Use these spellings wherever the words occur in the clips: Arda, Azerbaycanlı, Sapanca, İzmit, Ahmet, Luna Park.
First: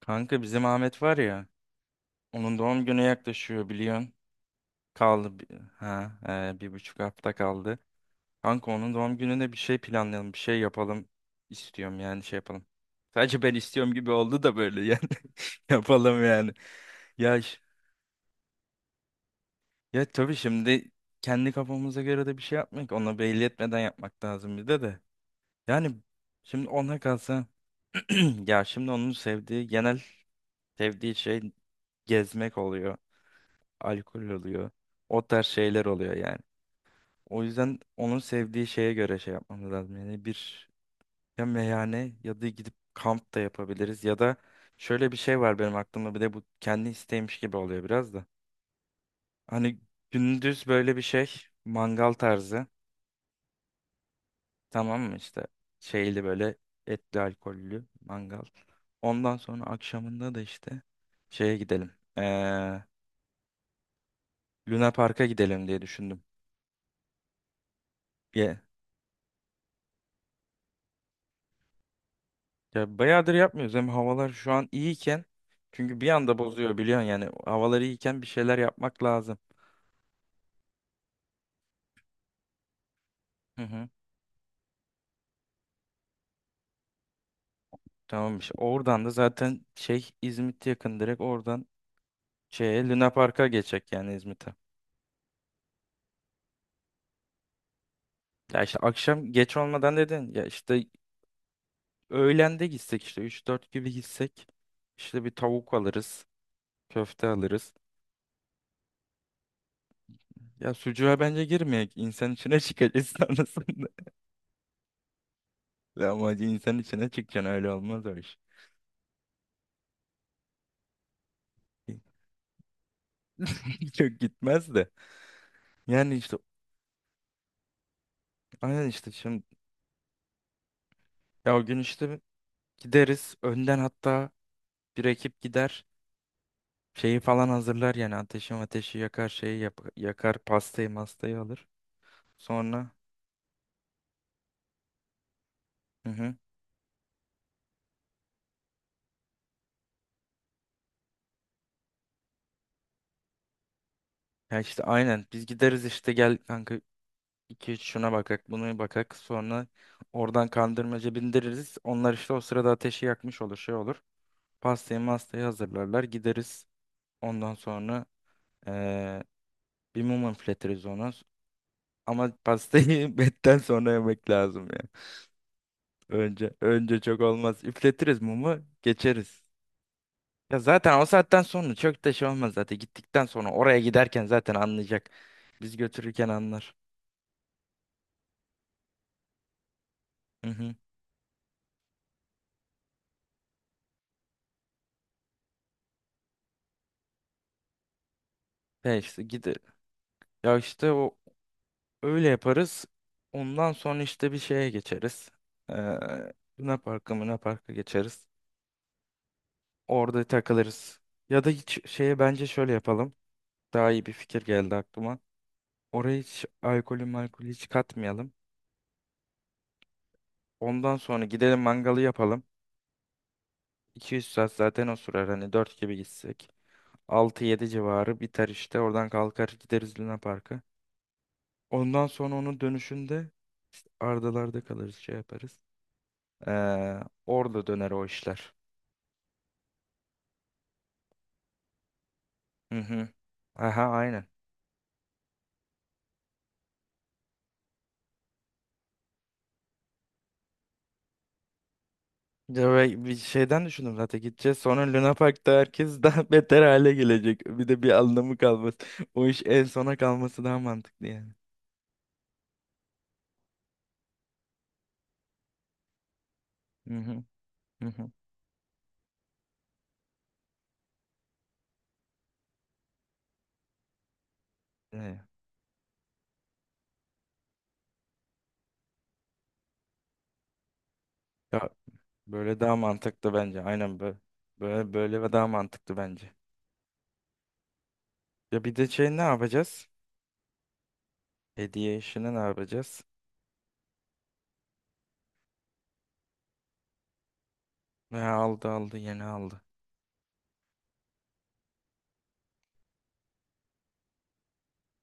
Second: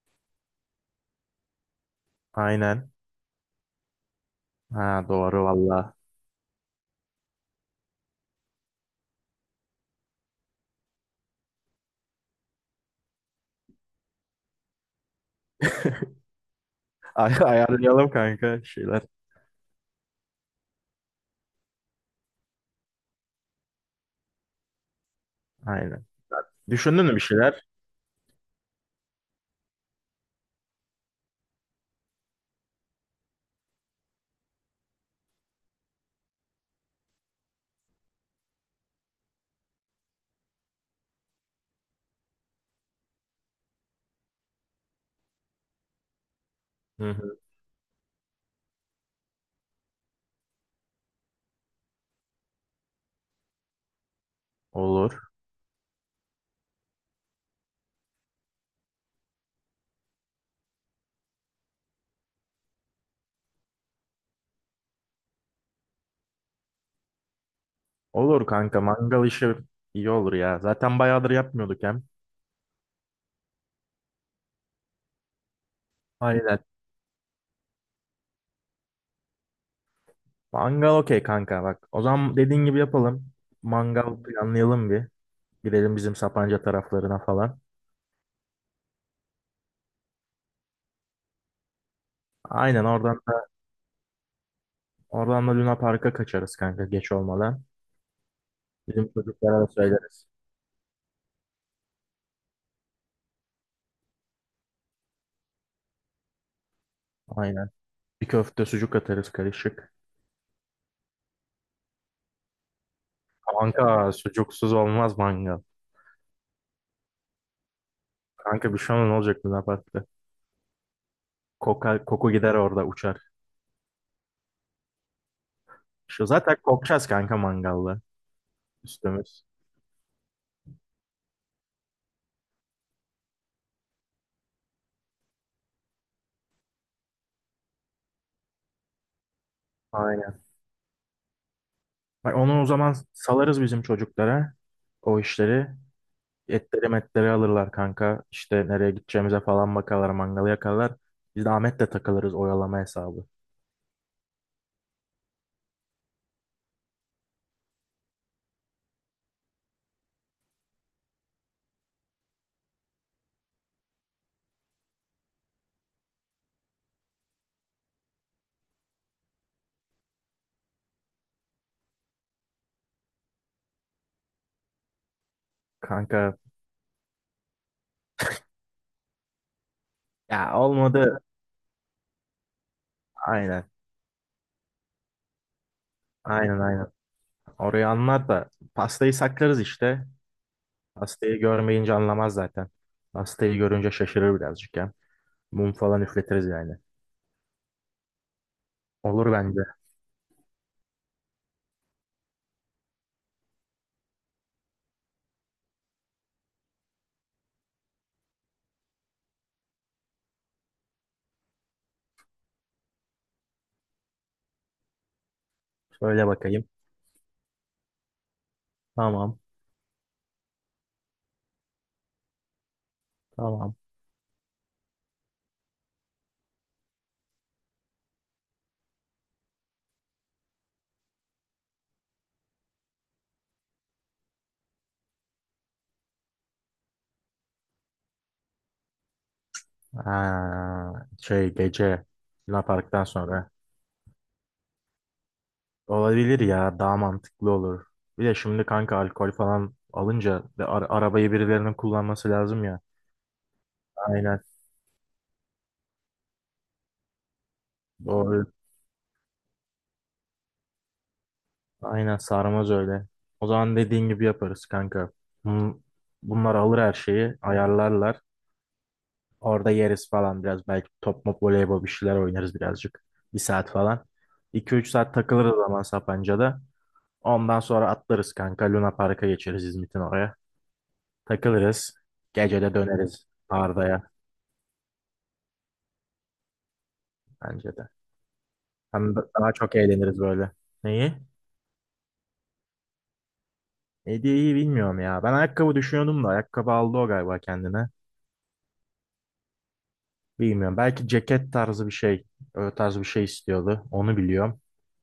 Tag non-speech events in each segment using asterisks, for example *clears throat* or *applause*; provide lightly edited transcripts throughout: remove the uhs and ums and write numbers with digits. Kanka bizim Ahmet var ya. Onun doğum Aynen. günü yaklaşıyor biliyorsun. Ha Kaldı doğru bi- valla. ha e, Bir buçuk hafta kaldı. Kanka onun doğum gününe bir şey planlayalım, bir şey yapalım istiyorum yani şey yapalım. Sadece ben istiyorum gibi oldu da böyle yani *laughs* yapalım *laughs* yani. Ya ş- Ayarlayalım kanka şeyler. ya tabii şimdi kendi kafamıza göre de bir şey yapmak, ona belli etmeden yapmak lazım bir de. Yani Aynen. şimdi ona Düşündün mü bir kalsa şeyler? *clears throat* ya şimdi onun sevdiği genel sevdiği şey gezmek oluyor. Alkol oluyor. O tarz şeyler oluyor yani. O yüzden onun sevdiği şeye göre şey yapmamız lazım. Yani bir ya meyhane ya da gidip kamp da yapabiliriz ya da şöyle bir şey var benim aklımda bir de bu kendi Hı hı. isteğiymiş gibi oluyor biraz da. Hani gündüz böyle bir şey mangal tarzı tamam mı Olur. işte şeyli böyle etli alkollü mangal. Ondan sonra akşamında da işte şeye gidelim. Ee, Luna Park'a gidelim diye düşündüm. Olur kanka mangal işi iyi olur ya. Zaten bayağıdır yapmıyorduk hem. Ya bayağıdır yapmıyoruz. Hem havalar şu an iyiyken çünkü bir anda Aynen. bozuyor biliyorsun yani havalar iyiyken bir şeyler yapmak lazım. Mangal okey kanka bak. O zaman dediğin gibi yapalım. Hı hı. Mangal planlayalım bir. Gidelim bizim Sapanca taraflarına falan. Tamammış. Oradan da zaten şey İzmit yakın direkt oradan Aynen şeye Luna oradan da, Park'a geçecek yani İzmit'e. oradan da Luna Park'a kaçarız kanka geç olmadan. Ya işte Bizim akşam geç çocuklara da olmadan söyleriz. dedin. Ya işte öğlende gitsek işte üç dört gibi gitsek işte bir tavuk alırız, köfte Aynen. alırız. Bir köfte sucuk atarız karışık. Ya sucuğa bence girmeyek. İnsan içine çıkacağız sonrasında. Kanka sucuksuz olmaz mangal. *laughs* Ama insan içine çıkacaksın öyle olmaz o iş. Kanka bir şey olmaz, ne olacak Luna Park'ta? Koka, koku gider orada uçar. *laughs* Çok gitmez de. Yani Şu işte zaten kokacağız kanka mangalda aynen işte şimdi üstümüz. ya o gün işte gideriz önden hatta bir ekip gider şeyi falan hazırlar yani ateşi yakar yakar Aynen. pastayı mastayı alır. Bak onu o Sonra zaman salarız bizim çocuklara. O işleri. hı hı. Etleri metleri alırlar kanka. İşte nereye gideceğimize falan bakarlar. Mangalı yakarlar. Biz de Ahmet'le takılırız oyalama hesabı. Ya işte aynen biz gideriz işte gel kanka iki üç şuna bakak bunu bakak sonra oradan kandırmaca bindiririz. Onlar işte o sırada ateşi yakmış olur şey olur. Pastayı mastayı hazırlarlar gideriz ondan sonra eee, bir mum üfletiriz ona. Ama pastayı *laughs* betten sonra yemek lazım ya. Kanka Önce çok olmaz. Üfletiriz mumu, geçeriz. ya Ya zaten o olmadı. saatten sonra çok da şey olmaz zaten. Gittikten sonra Aynen. oraya giderken zaten anlayacak. Biz götürürken Aynen anlar. aynen. Orayı anlar da pastayı saklarız işte. Hı hı. Pastayı görmeyince anlamaz zaten. Pastayı görünce şaşırır birazcık ya. Mum falan üfletiriz yani. Ya işte Olur gide. bence. Ya işte o öyle yaparız. Ondan sonra işte bir şeye geçeriz. Ee, Luna Park'a geçeriz. Orada takılırız. Ya da hiç şeye bence şöyle yapalım. Daha iyi bir fikir geldi aklıma. Oraya Şöyle hiç bakayım. alkolü malkolü hiç katmayalım. Tamam. Ondan sonra gidelim mangalı yapalım. Tamam. 200 saat zaten o sürer hani 4 gibi gitsek. Altı yedi civarı biter işte. Oradan kalkar gideriz Luna Park'a. Ondan sonra onun dönüşünde Ardalar'da kalırız şey yaparız. Ee, Orada döner o işler. Ha, şey gece Luna Hı Park'tan hı. sonra. Aha aynen. Olabilir ya. Daha mantıklı olur. Bir de şimdi kanka alkol falan alınca ve arabayı birilerinin kullanması lazım Ya ya. ve bir şeyden düşündüm zaten Aynen. gideceğiz. Sonra Luna Park'ta herkes daha *laughs* beter hale gelecek. Bir de bir anlamı Doğru. kalmaz. *laughs* O iş en sona kalması daha mantıklı yani. Aynen sarmaz öyle. O zaman dediğin gibi yaparız kanka. Bun- Bunlar alır her Hı hı. şeyi. Hı hı. Ayarlarlar. Orada yeriz falan biraz. Belki top mop voleybol bir şeyler oynarız birazcık. Bir saat falan. 2 üç saat Ne? takılırız zaman Sapanca'da. Ondan sonra atlarız kanka. Luna Park'a geçeriz İzmit'in oraya. Ya Takılırız. böyle Gece de daha döneriz mantıklı bence. Aynen Arda'ya böyle. Böyle böyle ve daha mantıklı bence. bence de. Ya bir de şey Hem ne de daha çok yapacağız? eğleniriz böyle. Neyi? Hediye işini ne yapacağız? Hediyeyi bilmiyorum ya. Ben ayakkabı düşünüyordum da ayakkabı aldı o galiba kendine. Ya aldı aldı yeni aldı. Bilmiyorum. Belki ceket tarzı bir şey. Öyle tarz bir şey istiyordu. Onu biliyorum.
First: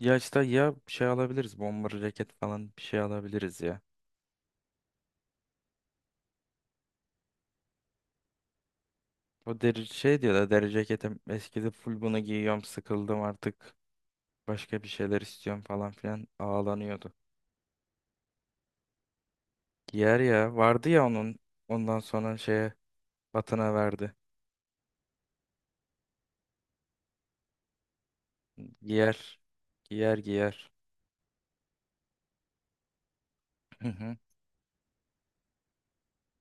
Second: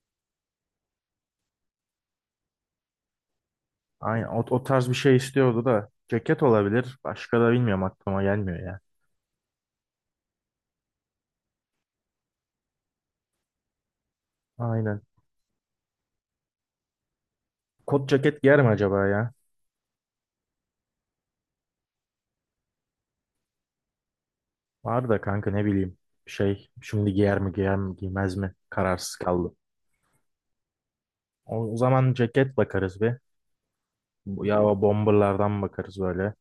Ya işte ya bir şey alabiliriz. Bomber ceket falan bir şey alabiliriz ya. Aynen o, o tarz bir şey istiyordu da. Ceket olabilir. Başka da bilmiyorum aklıma gelmiyor ya. O deri şey diyor da deri ceketim eskidi full bunu giyiyorum sıkıldım artık. Başka bir Aynen. şeyler istiyorum falan filan ağlanıyordu. Kot ceket giyer mi acaba ya? Giyer ya vardı ya onun ondan sonra şeye Batına verdi. Var da kanka ne bileyim şey şimdi giyer mi giyer mi giymez mi kararsız Giyer kaldım. giyer giyer. O, o zaman ceket bakarız bir. *laughs* Ya o bomberlardan bakarız böyle.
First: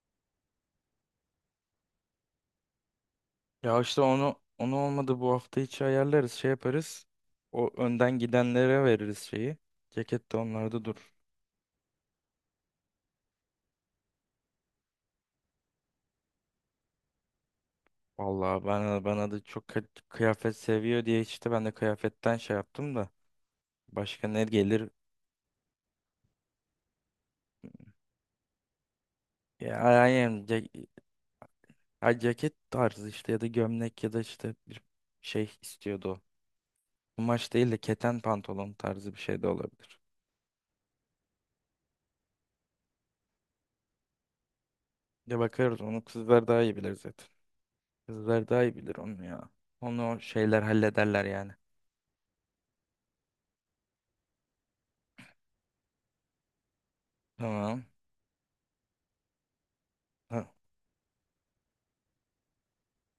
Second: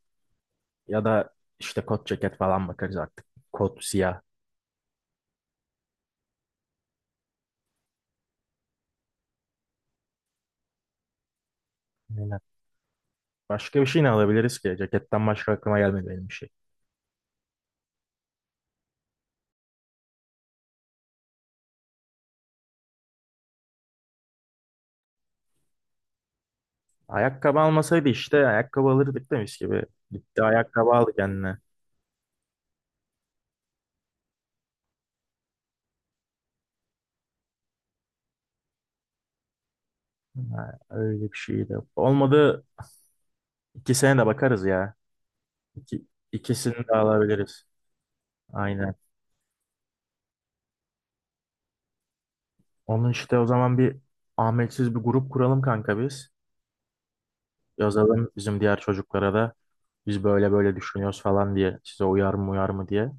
Ya da işte kot ceket falan bakarız artık. Ya Kot işte siyah. onu onu olmadı bu hafta içi ayarlarız şey yaparız. O önden gidenlere veririz şeyi. Ceket de onlarda dur. Aynen. Başka bir şey ne alabiliriz ki? Ceketten başka aklıma gelmedi benim bir şey. Vallahi bana da çok kıyafet seviyor diye işte ben de kıyafetten şey yaptım da. Başka ne gelir? Ayakkabı almasaydı işte ayakkabı alırdık demiş gibi. Ya Gitti yani ce- ayakkabı aldı kendine. ha, Ceket tarzı işte ya da gömlek ya da işte bir şey istiyordu o. Kumaş değil de keten pantolon tarzı bir şey de olabilir. Ha, öyle bir şey de. Olmadı ikisine de bakarız ya. Ya bakarız onu İki, kızlar daha iyi ikisini de bilir zaten. alabiliriz. Kızlar daha iyi Aynen. bilir onu ya. Onu şeyler hallederler yani. Onun işte o zaman bir Ahmetsiz bir grup kuralım kanka biz. Tamam. Yazalım bizim diğer çocuklara da biz Ha. böyle böyle düşünüyoruz falan diye. Size uyar mı uyar mı diye.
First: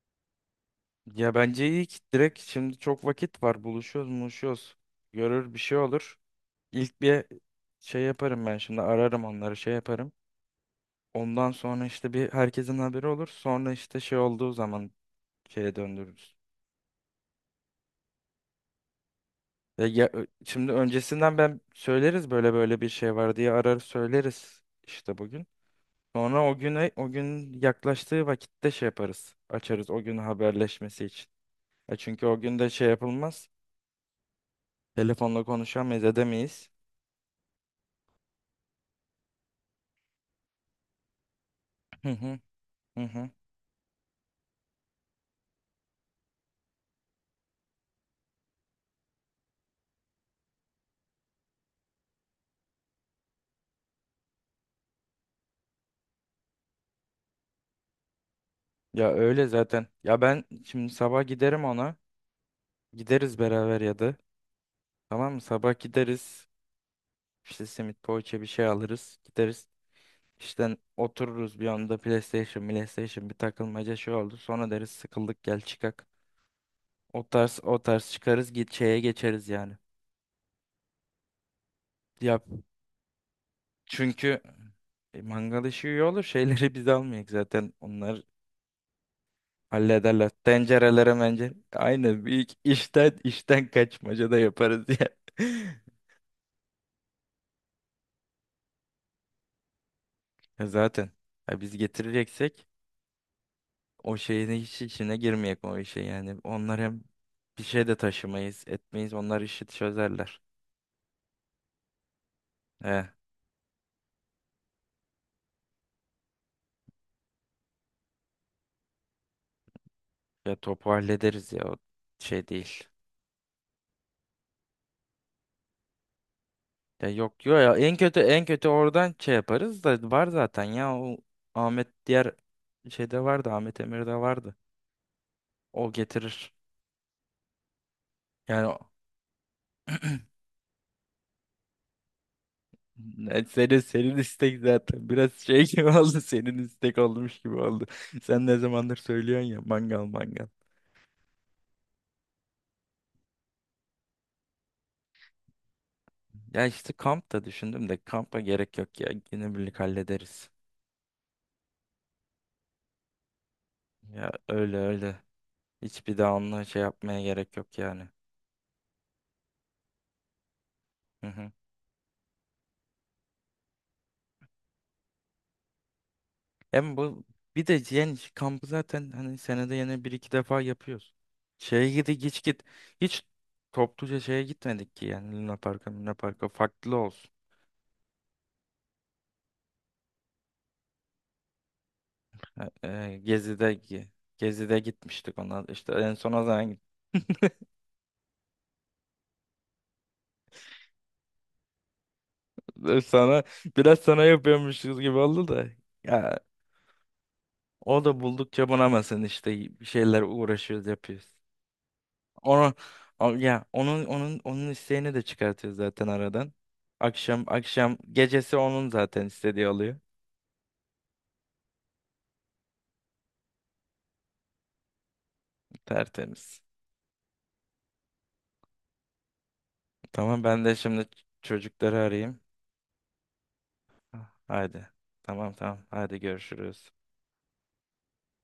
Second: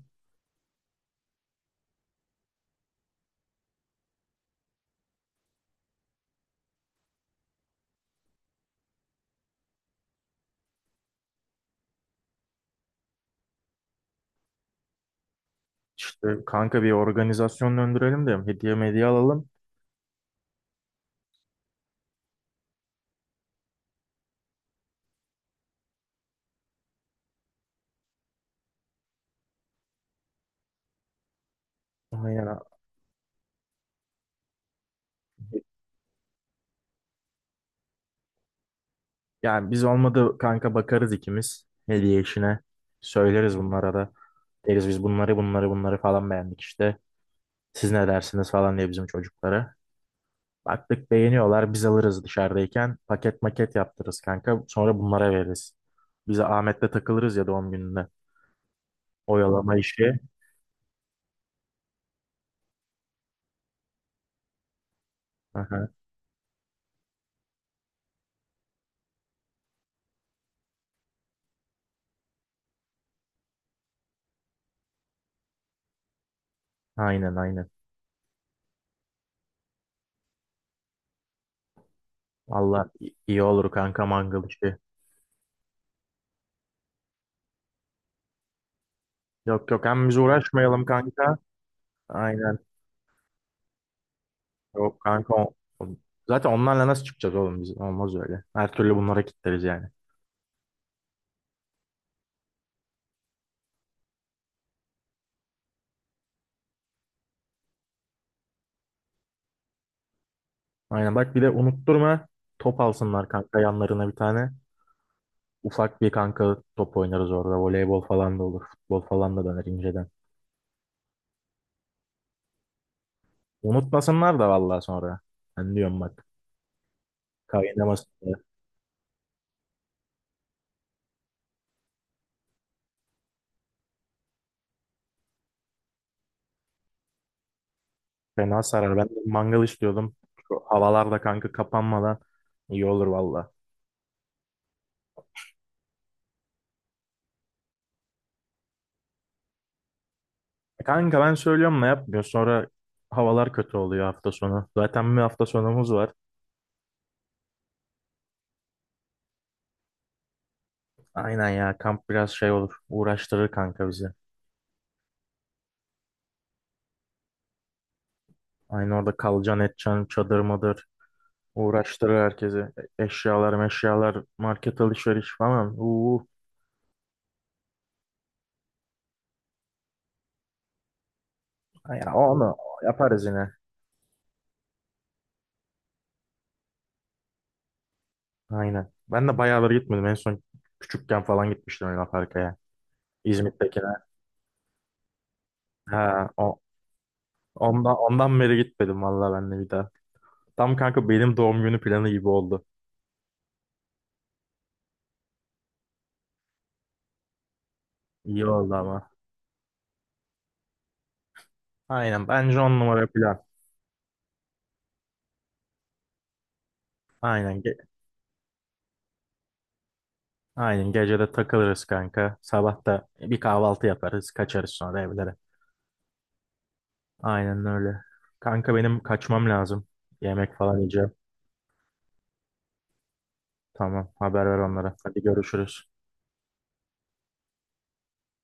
Ya bence iyi ki direkt şimdi çok vakit var. Buluşuyoruz, buluşuyoruz. Görür bir şey olur. İlk bir şey yaparım ben şimdi ararım onları şey yaparım. Ondan sonra işte bir herkesin haberi olur. Sonra işte şey olduğu zaman şeye İşte döndürürüz. kanka bir organizasyon döndürelim de hediye medya alalım. Şimdi öncesinden ben söyleriz böyle böyle bir şey var diye arar söyleriz işte bugün. Sonra o gün yaklaştığı vakitte şey yaparız. Açarız o gün haberleşmesi için. Ya çünkü o gün Aynen. de şey yapılmaz. Telefonla konuşamayız, edemeyiz. Yani biz olmadı kanka bakarız ikimiz Hı hediye hı işine. hı hı. Söyleriz bunlara da. Deriz biz bunları bunları bunları falan beğendik işte. Siz ne dersiniz falan diye bizim çocuklara. Baktık beğeniyorlar biz alırız dışarıdayken paket maket yaptırırız kanka sonra bunlara veririz. Bize Ahmet'le takılırız ya doğum gününde. Ya öyle Oyalama zaten. işi. Ya ben şimdi sabah giderim ona. Gideriz beraber ya da. Tamam mı? Sabah Aha, gideriz. İşte simit poğaça bir şey alırız. Gideriz. İşte otururuz bir anda PlayStation bir takılmaca şey oldu. Sonra deriz sıkıldık gel çıkak. O aynen tarz aynen. o tarz çıkarız git şeye geçeriz yani. Ya Allah iyi olur kanka çünkü mangal işi. Mangal işi iyi olur. *laughs* Şeyleri biz almayak zaten. Onlar Yok yok hem biz hallederler. uğraşmayalım Tencerelere kanka. mencere. Aynen. Büyük Aynen işten kaçmaca da yaparız yok ya. kanka. *laughs* O- Zaten onlarla nasıl çıkacağız oğlum biz? Olmaz öyle. Her türlü bunlara kitleriz yani. Ya zaten. Ya biz getireceksek o şeyin hiç içine girmeyek o işe yani. Onlar hem bir şey de taşımayız, etmeyiz. Onlar işi çözerler. Aynen bak bir de unutturma top He. alsınlar kanka yanlarına bir tane. Ufak bir kanka top oynarız orada. Voleybol falan da olur. Futbol falan da döner inceden. Ya topu hallederiz ya. O şey değil. Unutmasınlar da vallahi sonra. Ben diyorum bak. Ya yok yok. En Kaynaması kötü en kötü oradan şey yaparız da var zaten ya. O Ahmet diğer şeyde vardı. Ahmet Emir'de vardı. O getirir. fena Yani sarar. Ben de mangal istiyordum. Şu havalarda kanka kapanmadan iyi olur valla. Senin istek zaten biraz şey gibi *laughs* oldu senin istek olmuş gibi oldu. Sen ne zamandır söylüyorsun ya mangal. Kanka ben söylüyorum ne yapmıyor. Sonra havalar kötü oluyor hafta sonu. Zaten bir hafta sonumuz var. Ya işte kamp da düşündüm de kampa gerek yok ya günübirlik hallederiz. Aynen ya kamp biraz şey olur. Uğraştırır kanka bizi. Ya öyle hiçbir daha onunla şey yapmaya gerek yok yani. Aynı orada kalacaksın edeceksin çadır mıdır. Hı hı. Uğraştırır herkesi. Eşyalar meşyalar market alışveriş falan. Uuu. Hem bu bir de yani şu kampı zaten hani senede yine bir iki defa yapıyoruz. Şeye gidi Ya hiç onu git Hiç yaparız yine. topluca şeye gitmedik ki yani Luna Park'a farklı olsun. Aynen. Ben de bayağıları gitmedim. En son küçükken falan gitmiştim Luna Park'a. E, e, Gezi'de İzmit'tekine. gi- Gezi'de gitmiştik ona. İşte en Ha, son o o, zaman gittik. ondan, ondan beri gitmedim valla ben de bir daha. Tam kanka benim doğum günü planı gibi oldu. Sana *laughs* biraz sana yapıyormuşuz gibi oldu da. Ya o da İyi buldukça oldu ama. bunamasın işte bir şeyler uğraşıyoruz yapıyoruz. Aynen bence Onu on numara plan. Onun isteğini de çıkartıyoruz zaten aradan. Akşam Aynen. Akşam gecesi onun zaten istediği oluyor. Aynen gecede takılırız kanka. Sabah da bir kahvaltı yaparız. Kaçarız sonra evlere. Tertemiz. Aynen öyle. Kanka benim kaçmam lazım. Tamam Yemek ben de falan şimdi yiyeceğim. çocukları arayayım. Tamam Ah, haber ver haydi. onlara. Hadi Tamam. görüşürüz. Haydi görüşürüz.